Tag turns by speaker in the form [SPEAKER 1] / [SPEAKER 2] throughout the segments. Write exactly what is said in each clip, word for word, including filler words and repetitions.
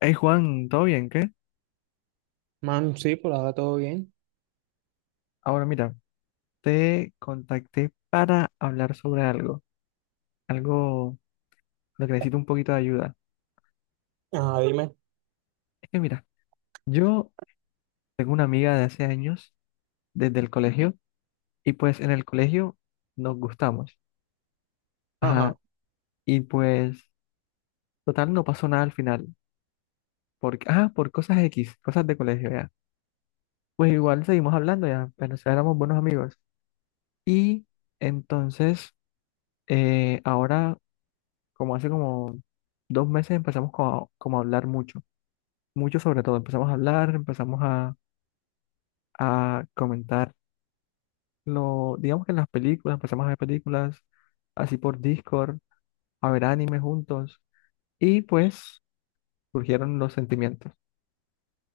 [SPEAKER 1] Hey Juan, ¿todo bien? ¿Qué?
[SPEAKER 2] Man, sí, por ahora todo bien.
[SPEAKER 1] Ahora mira, te contacté para hablar sobre algo, algo lo que necesito un poquito de ayuda.
[SPEAKER 2] Ajá, dime.
[SPEAKER 1] Es que mira, yo tengo una amiga de hace años, desde el colegio, y pues en el colegio nos gustamos. Ajá,
[SPEAKER 2] Ajá.
[SPEAKER 1] y pues total no pasó nada al final, porque, ah, por cosas X, cosas de colegio ya. Pues igual seguimos hablando ya, pero o sea, éramos buenos amigos. Y entonces, eh, ahora, como hace como dos meses empezamos como a, como a hablar mucho, mucho sobre todo. Empezamos a hablar, empezamos a, a comentar lo, digamos que en las películas, empezamos a ver películas así por Discord, a ver anime juntos y pues surgieron los sentimientos,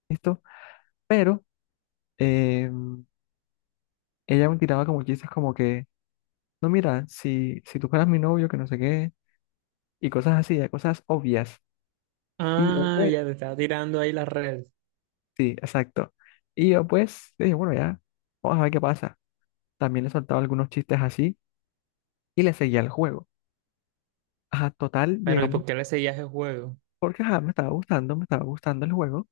[SPEAKER 1] ¿listo? Pero eh, ella me tiraba como chistes como que, no, mira, si, si tú fueras mi novio, que no sé qué, y cosas así, eh, cosas obvias. Y yo
[SPEAKER 2] Ah,
[SPEAKER 1] pues,
[SPEAKER 2] ya te estaba tirando ahí la red.
[SPEAKER 1] sí, exacto. Y yo pues, dije, bueno, ya, vamos a ver qué pasa. También le soltaba algunos chistes así y le seguía el juego. Ajá, total,
[SPEAKER 2] Pero ¿y por
[SPEAKER 1] llegamos
[SPEAKER 2] qué le seguías el juego?
[SPEAKER 1] porque ajá, me estaba gustando, me estaba gustando el juego,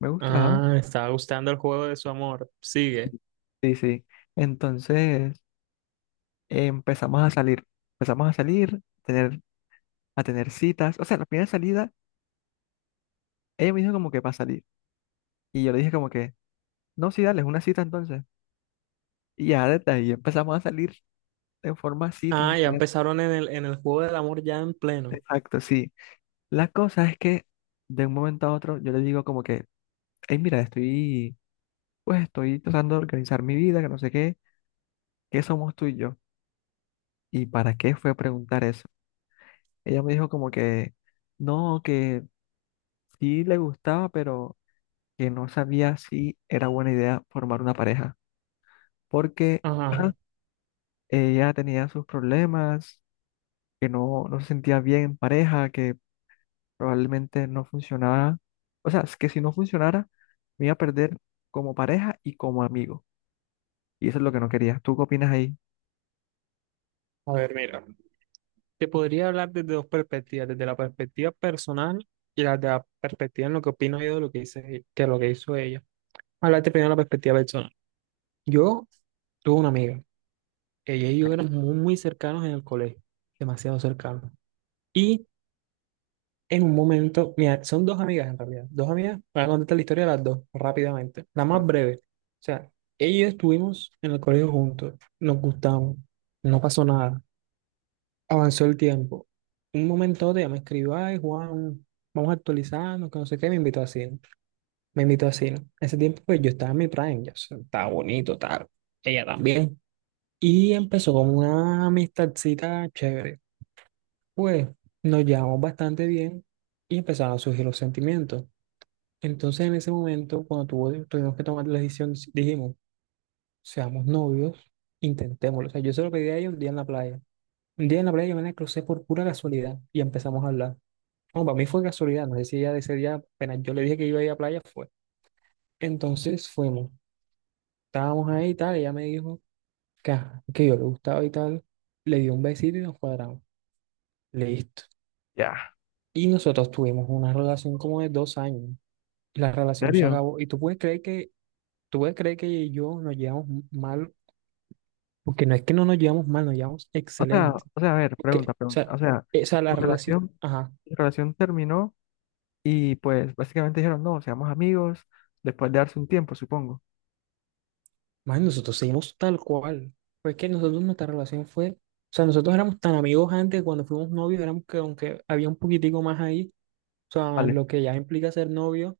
[SPEAKER 1] me gustaba.
[SPEAKER 2] Ah, estaba gustando el juego de su amor. Sigue.
[SPEAKER 1] Sí, sí. Entonces eh, empezamos a salir, empezamos a salir, tener, a tener citas. O sea, la primera salida, ella me dijo como que para salir. Y yo le dije como que, no, sí, dale, es una cita entonces. Y ya desde ahí empezamos a salir en forma cita, en
[SPEAKER 2] Ah, ya
[SPEAKER 1] plan,
[SPEAKER 2] empezaron en el, en el juego del amor ya en pleno.
[SPEAKER 1] exacto, sí. La cosa es que de un momento a otro yo le digo como que, hey, mira, estoy pues estoy tratando de organizar mi vida, que no sé qué, qué somos tú y yo. ¿Y para qué fue a preguntar eso? Ella me dijo como que no, que sí le gustaba, pero que no sabía si era buena idea formar una pareja, porque ajá,
[SPEAKER 2] Ajá.
[SPEAKER 1] ella tenía sus problemas, que no, no se sentía bien en pareja, que probablemente no funcionaba, o sea, es que si no funcionara, me iba a perder como pareja y como amigo. Y eso es lo que no quería. ¿Tú qué opinas ahí?
[SPEAKER 2] A ver, mira. Te podría hablar desde dos perspectivas, desde la perspectiva personal y la de la perspectiva en lo que opino yo de lo que hice, que lo que hizo ella. Hablarte primero de la perspectiva personal. Yo tuve una amiga. Ella y yo éramos muy, muy cercanos en el colegio, demasiado cercanos. Y en un momento, mira, son dos amigas en realidad. Dos amigas, voy a contarte la historia de las dos rápidamente. La más breve. O sea, ellas estuvimos en el colegio juntos, nos gustamos, no pasó nada, avanzó el tiempo. Un momento de ella me escribió, ay, Juan, vamos a actualizarnos, que no sé qué, me invitó a cine. Me invitó a cine. Ese tiempo, pues yo estaba en mi prime, ya, o sea, estaba bonito, tal. Ella también. Y empezó como una amistadcita chévere. Pues nos llevamos bastante bien y empezaron a surgir los sentimientos. Entonces en ese momento, cuando tuvo- tuvimos que tomar la decisión, dijimos, seamos novios, intentémoslo. O sea, yo se lo pedí a ella un día en la playa. Un día en la playa yo me la crucé por pura casualidad y empezamos a hablar. No, para mí fue casualidad, no sé si ella de ese día, apenas yo le dije que iba a ir a la playa, fue. Entonces fuimos, estábamos ahí y tal, ella me dijo que, ajá, que yo le gustaba y tal, le di un besito y nos cuadramos. Listo.
[SPEAKER 1] Ya.
[SPEAKER 2] Y nosotros tuvimos una relación como de dos años. La
[SPEAKER 1] ¿En
[SPEAKER 2] relación se
[SPEAKER 1] serio?
[SPEAKER 2] acabó. Y tú puedes creer que, tú puedes creer que ella y yo nos llevamos m- mal, porque no es que no nos llevamos mal, nos llevamos
[SPEAKER 1] O sea,
[SPEAKER 2] excelente.
[SPEAKER 1] o sea, a ver,
[SPEAKER 2] Porque, o
[SPEAKER 1] pregunta,
[SPEAKER 2] sea,
[SPEAKER 1] pregunta. O sea,
[SPEAKER 2] eh, o sea la
[SPEAKER 1] su
[SPEAKER 2] relación,
[SPEAKER 1] relación,
[SPEAKER 2] ajá,
[SPEAKER 1] su relación terminó y pues básicamente dijeron, no, seamos amigos después de darse un tiempo, supongo.
[SPEAKER 2] más nosotros seguimos tal cual. Pues que nosotros nuestra relación fue, o sea, nosotros éramos tan amigos antes, cuando fuimos novios, éramos que aunque había un poquitico más ahí, o sea,
[SPEAKER 1] Vale.
[SPEAKER 2] lo que ya implica ser novio.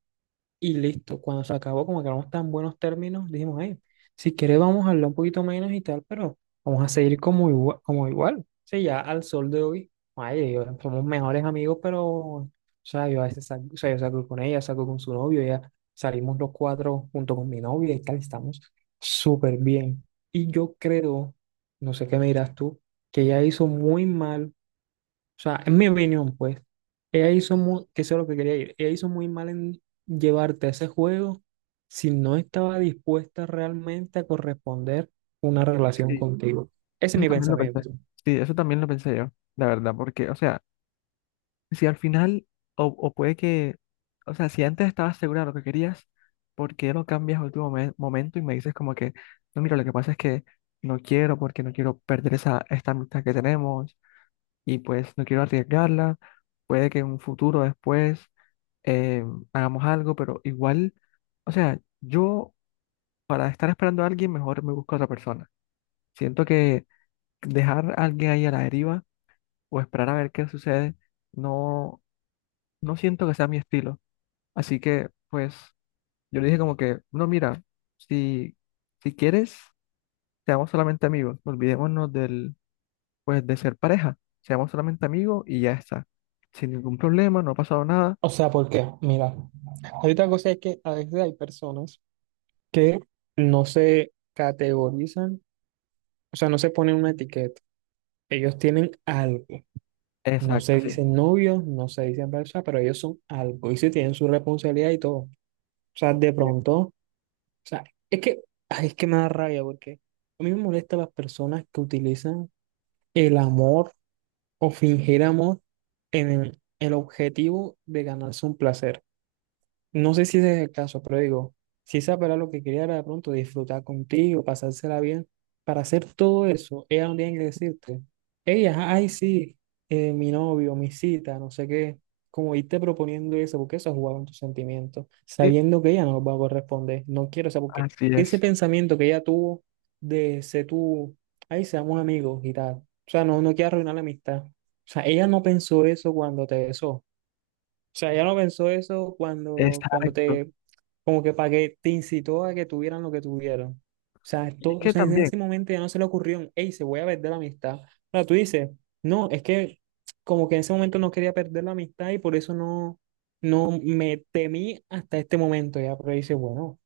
[SPEAKER 2] Y listo, cuando se acabó, como quedamos tan buenos términos, dijimos, ay, si quieres vamos a hablar un poquito menos y tal, pero vamos a seguir como igual, como igual. Sí, ya al sol de hoy, ay, yo- somos mejores amigos, pero, o sea, yo a veces salgo, o sea, yo salgo con ella, salgo con su novio, ya salimos los cuatro junto con mi novia y tal, estamos súper bien. Y yo creo, no sé qué me dirás tú, que ella hizo muy mal, o sea, en mi opinión, pues, ella hizo muy, que eso es lo que quería ir, ella hizo muy mal en llevarte a ese juego si no estaba dispuesta realmente a corresponder una
[SPEAKER 1] Es que
[SPEAKER 2] relación
[SPEAKER 1] Sí,
[SPEAKER 2] contigo. Ese es
[SPEAKER 1] eso
[SPEAKER 2] mi
[SPEAKER 1] también lo pensé.
[SPEAKER 2] pensamiento.
[SPEAKER 1] Sí, eso también lo pensé yo, la verdad, porque, o sea, si al final, o, o puede que, o sea, si antes estabas segura de lo que querías, ¿por qué lo cambias al último me- momento y me dices como que, no, mira, lo que pasa es que no quiero porque no quiero perder esa, esta amistad que tenemos? Y pues no quiero arriesgarla. Puede que en un futuro después eh, hagamos algo, pero igual, o sea, yo para estar esperando a alguien, mejor me busco a otra persona. Siento que dejar a alguien ahí a la deriva o esperar a ver qué sucede, no, no siento que sea mi estilo. Así que, pues, yo le dije como que, no, mira, si, si quieres, seamos solamente amigos, olvidémonos del, pues, de ser pareja, seamos solamente amigos y ya está, sin ningún problema, no ha pasado nada.
[SPEAKER 2] O sea, porque, mira, hay otra cosa es que a veces hay personas que no se categorizan, o sea, no se ponen una etiqueta. Ellos tienen algo. No
[SPEAKER 1] Exacto,
[SPEAKER 2] se
[SPEAKER 1] sí.
[SPEAKER 2] dicen novios, no se dicen pareja, pero ellos son algo y sí tienen su responsabilidad y todo. O sea, de
[SPEAKER 1] Sí.
[SPEAKER 2] pronto. O sea, es que, ay, es que me da rabia porque a mí me molesta las personas que utilizan el amor o fingir amor en el, el, objetivo de ganarse un placer. No sé si ese es el caso, pero digo, si esa era lo que quería era de pronto disfrutar contigo, pasársela bien, para hacer todo eso, ella no tiene que decirte, ella, ay, sí, eh, mi novio, mi cita, no sé qué, como irte proponiendo eso, porque eso es jugar con tus sentimientos,
[SPEAKER 1] Sí,
[SPEAKER 2] sabiendo que ella no va a corresponder, no quiero, o sea, porque
[SPEAKER 1] así
[SPEAKER 2] ese
[SPEAKER 1] es.
[SPEAKER 2] pensamiento que ella tuvo de ser tú, ay, seamos amigos y tal, o sea, no, no quiero arruinar la amistad, o sea, ella no pensó eso cuando te besó, sea, ella no pensó eso cuando, cuando
[SPEAKER 1] Exacto.
[SPEAKER 2] te, como que para que te incitó a que tuvieran lo que tuvieron. O sea,
[SPEAKER 1] Y es
[SPEAKER 2] esto, o
[SPEAKER 1] que
[SPEAKER 2] sea, en
[SPEAKER 1] también,
[SPEAKER 2] ese momento ya no se le ocurrió, hey, se voy a perder la amistad. Ahora tú dices, no, es que como que en ese momento no quería perder la amistad y por eso no, no me temí hasta este momento ya, pero dice, bueno.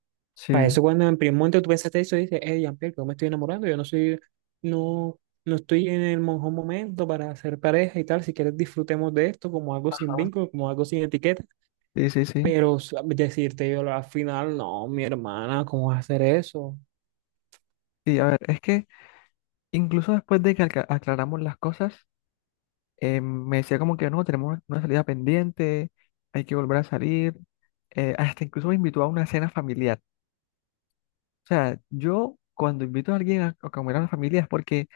[SPEAKER 2] Para
[SPEAKER 1] sí.
[SPEAKER 2] eso cuando en primer momento tú pensaste eso, dices, eh, Jean-Pierre, que yo me estoy enamorando, yo no soy, no, no estoy en el mejor momento para hacer pareja y tal, si quieres disfrutemos de esto como algo sin
[SPEAKER 1] Ajá.
[SPEAKER 2] vínculo, como algo sin etiqueta,
[SPEAKER 1] Sí, sí, sí.
[SPEAKER 2] pero s- decirte yo al final, no, mi hermana, ¿cómo vas a hacer eso?
[SPEAKER 1] Sí, a ver, es que incluso después de que alca- aclaramos las cosas, eh, me decía como que no, tenemos una salida pendiente, hay que volver a salir. Eh, hasta incluso me invitó a una cena familiar. O sea, yo cuando invito a alguien a, a comer a una familia es porque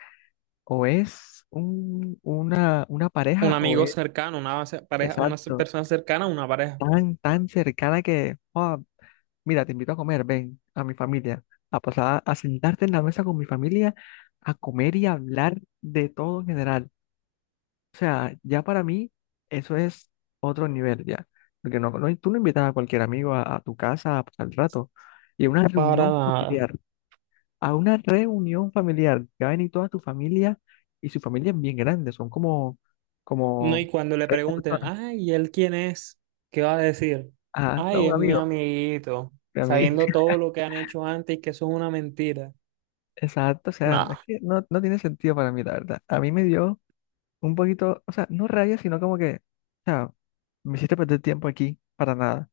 [SPEAKER 1] o es un- una, una
[SPEAKER 2] Un
[SPEAKER 1] pareja o
[SPEAKER 2] amigo
[SPEAKER 1] es,
[SPEAKER 2] cercano, una ce- pareja, una ce-
[SPEAKER 1] exacto,
[SPEAKER 2] persona cercana, una pareja,
[SPEAKER 1] tan, tan cercana que, mira, te invito a comer, ven a mi familia, a pasar a sentarte en la mesa con mi familia, a comer y a hablar de todo en general. O sea, ya para mí eso es otro nivel ya, porque no, no- tú no invitas a cualquier amigo a, a tu casa a pasar el rato. Y a una
[SPEAKER 2] para
[SPEAKER 1] reunión
[SPEAKER 2] nada.
[SPEAKER 1] familiar, a una reunión familiar, que va a venir toda tu familia y su familia es bien grande, son como,
[SPEAKER 2] No,
[SPEAKER 1] como
[SPEAKER 2] y cuando le
[SPEAKER 1] treinta
[SPEAKER 2] pregunten,
[SPEAKER 1] personas.
[SPEAKER 2] ay, ¿y él quién es? ¿Qué va a decir?
[SPEAKER 1] Ah, no,
[SPEAKER 2] Ay,
[SPEAKER 1] un
[SPEAKER 2] es mi
[SPEAKER 1] amigo,
[SPEAKER 2] amiguito,
[SPEAKER 1] a mí,
[SPEAKER 2] sabiendo todo lo que han hecho antes y que eso es una mentira.
[SPEAKER 1] exacto, o sea, no es
[SPEAKER 2] No,
[SPEAKER 1] que no, no tiene sentido para mí, la verdad. A mí me dio un poquito, o sea, no rabia, sino como que, o sea, me hiciste perder tiempo aquí para nada.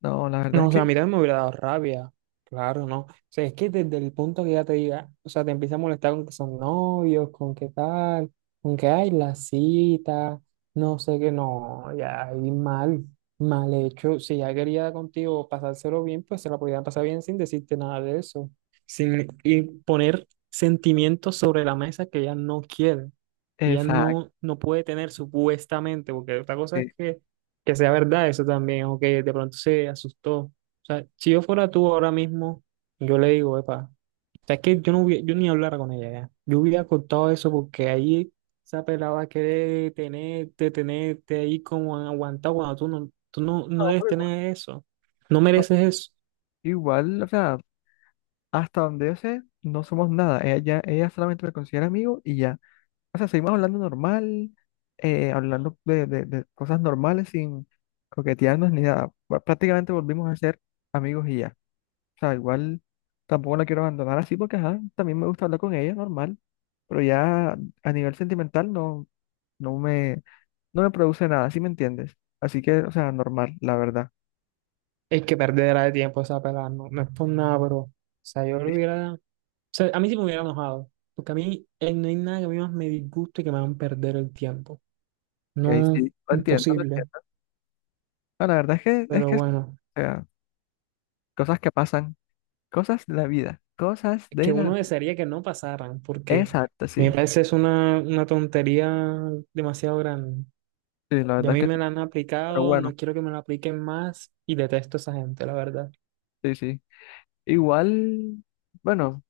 [SPEAKER 1] No, la verdad es
[SPEAKER 2] no, o
[SPEAKER 1] que,
[SPEAKER 2] sea, a mí también me hubiera dado rabia, claro, ¿no? O sea, es que desde el punto que ya te diga, o sea, te empieza a molestar con que son novios, con qué tal, con que hay la cita, no sé qué, no, ya ahí mal, mal hecho. Si ya quería contigo pasárselo bien, pues se la podía pasar bien sin decirte nada de eso, sin y poner sentimientos sobre la mesa que ella no quiere, que ella
[SPEAKER 1] exacto.
[SPEAKER 2] no, no puede tener supuestamente, porque otra cosa es
[SPEAKER 1] Sí.
[SPEAKER 2] que que sea verdad eso también, o que de pronto se asustó. O sea, si yo fuera tú ahora mismo, yo le digo, epa, o sea, es que yo no hubiera, yo ni hablara con ella ya. Yo hubiera contado eso porque ahí esa pelada va a querer tenerte, tenerte ahí como aguantado cuando tú no, tú no, no
[SPEAKER 1] No,
[SPEAKER 2] debes
[SPEAKER 1] pero igual,
[SPEAKER 2] tener eso. No
[SPEAKER 1] no,
[SPEAKER 2] mereces eso.
[SPEAKER 1] igual, o sea, hasta donde yo sé, no somos nada. Ella, ya- ella solamente me considera amigo y ya. O sea, seguimos hablando normal, eh, hablando de, de- de cosas normales sin coquetearnos ni nada. Pr- Prácticamente volvimos a ser amigos y ya. O sea, igual tampoco la quiero abandonar así porque, ajá, también me gusta hablar con ella, normal. Pero ya a nivel sentimental no, no me, no me produce nada, ¿sí me entiendes? Así que, o sea, normal, la verdad.
[SPEAKER 2] Es que perderá de tiempo esa pelada, no, no es por nada, pero, o sea, yo lo
[SPEAKER 1] Es
[SPEAKER 2] hubiera, o sea, a mí sí me hubiera enojado, porque a mí eh, no hay nada que a mí más me disguste que me hagan perder el tiempo.
[SPEAKER 1] que ahí
[SPEAKER 2] No,
[SPEAKER 1] sí, lo entiendo, lo
[SPEAKER 2] imposible,
[SPEAKER 1] entiendo. No, la verdad es que, es
[SPEAKER 2] pero
[SPEAKER 1] que, o
[SPEAKER 2] bueno,
[SPEAKER 1] sea, cosas que pasan, cosas de la vida, cosas
[SPEAKER 2] que
[SPEAKER 1] de la
[SPEAKER 2] uno
[SPEAKER 1] vida.
[SPEAKER 2] desearía que no pasaran, porque
[SPEAKER 1] Exacto,
[SPEAKER 2] me
[SPEAKER 1] sí.
[SPEAKER 2] parece es una, una, tontería demasiado grande.
[SPEAKER 1] Sí, la
[SPEAKER 2] Y a
[SPEAKER 1] verdad
[SPEAKER 2] mí
[SPEAKER 1] es
[SPEAKER 2] me
[SPEAKER 1] que sí.
[SPEAKER 2] la han
[SPEAKER 1] Pero
[SPEAKER 2] aplicado,
[SPEAKER 1] bueno,
[SPEAKER 2] no quiero que me la apliquen más y detesto a esa gente, la verdad.
[SPEAKER 1] sí, sí. Igual, bueno,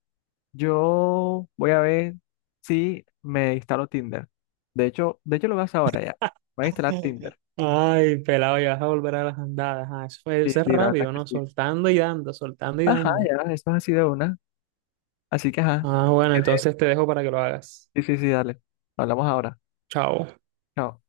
[SPEAKER 1] yo voy a ver si me instalo Tinder. De hecho, de hecho lo vas ahora ya. Voy a instalar Tinder.
[SPEAKER 2] Ay, pelado, ya vas a volver a las andadas. Ah, eso fue,
[SPEAKER 1] Sí,
[SPEAKER 2] eso es
[SPEAKER 1] sí, la verdad es
[SPEAKER 2] rápido, ¿no?
[SPEAKER 1] que sí.
[SPEAKER 2] Soltando y dando, soltando y
[SPEAKER 1] Ajá,
[SPEAKER 2] dando.
[SPEAKER 1] ya, eso es así de una. Así que, ajá.
[SPEAKER 2] Ah,
[SPEAKER 1] Si
[SPEAKER 2] bueno,
[SPEAKER 1] quieres,
[SPEAKER 2] entonces te dejo para que lo hagas.
[SPEAKER 1] sí, sí, sí, dale. Hablamos ahora.
[SPEAKER 2] Chao.
[SPEAKER 1] Chao.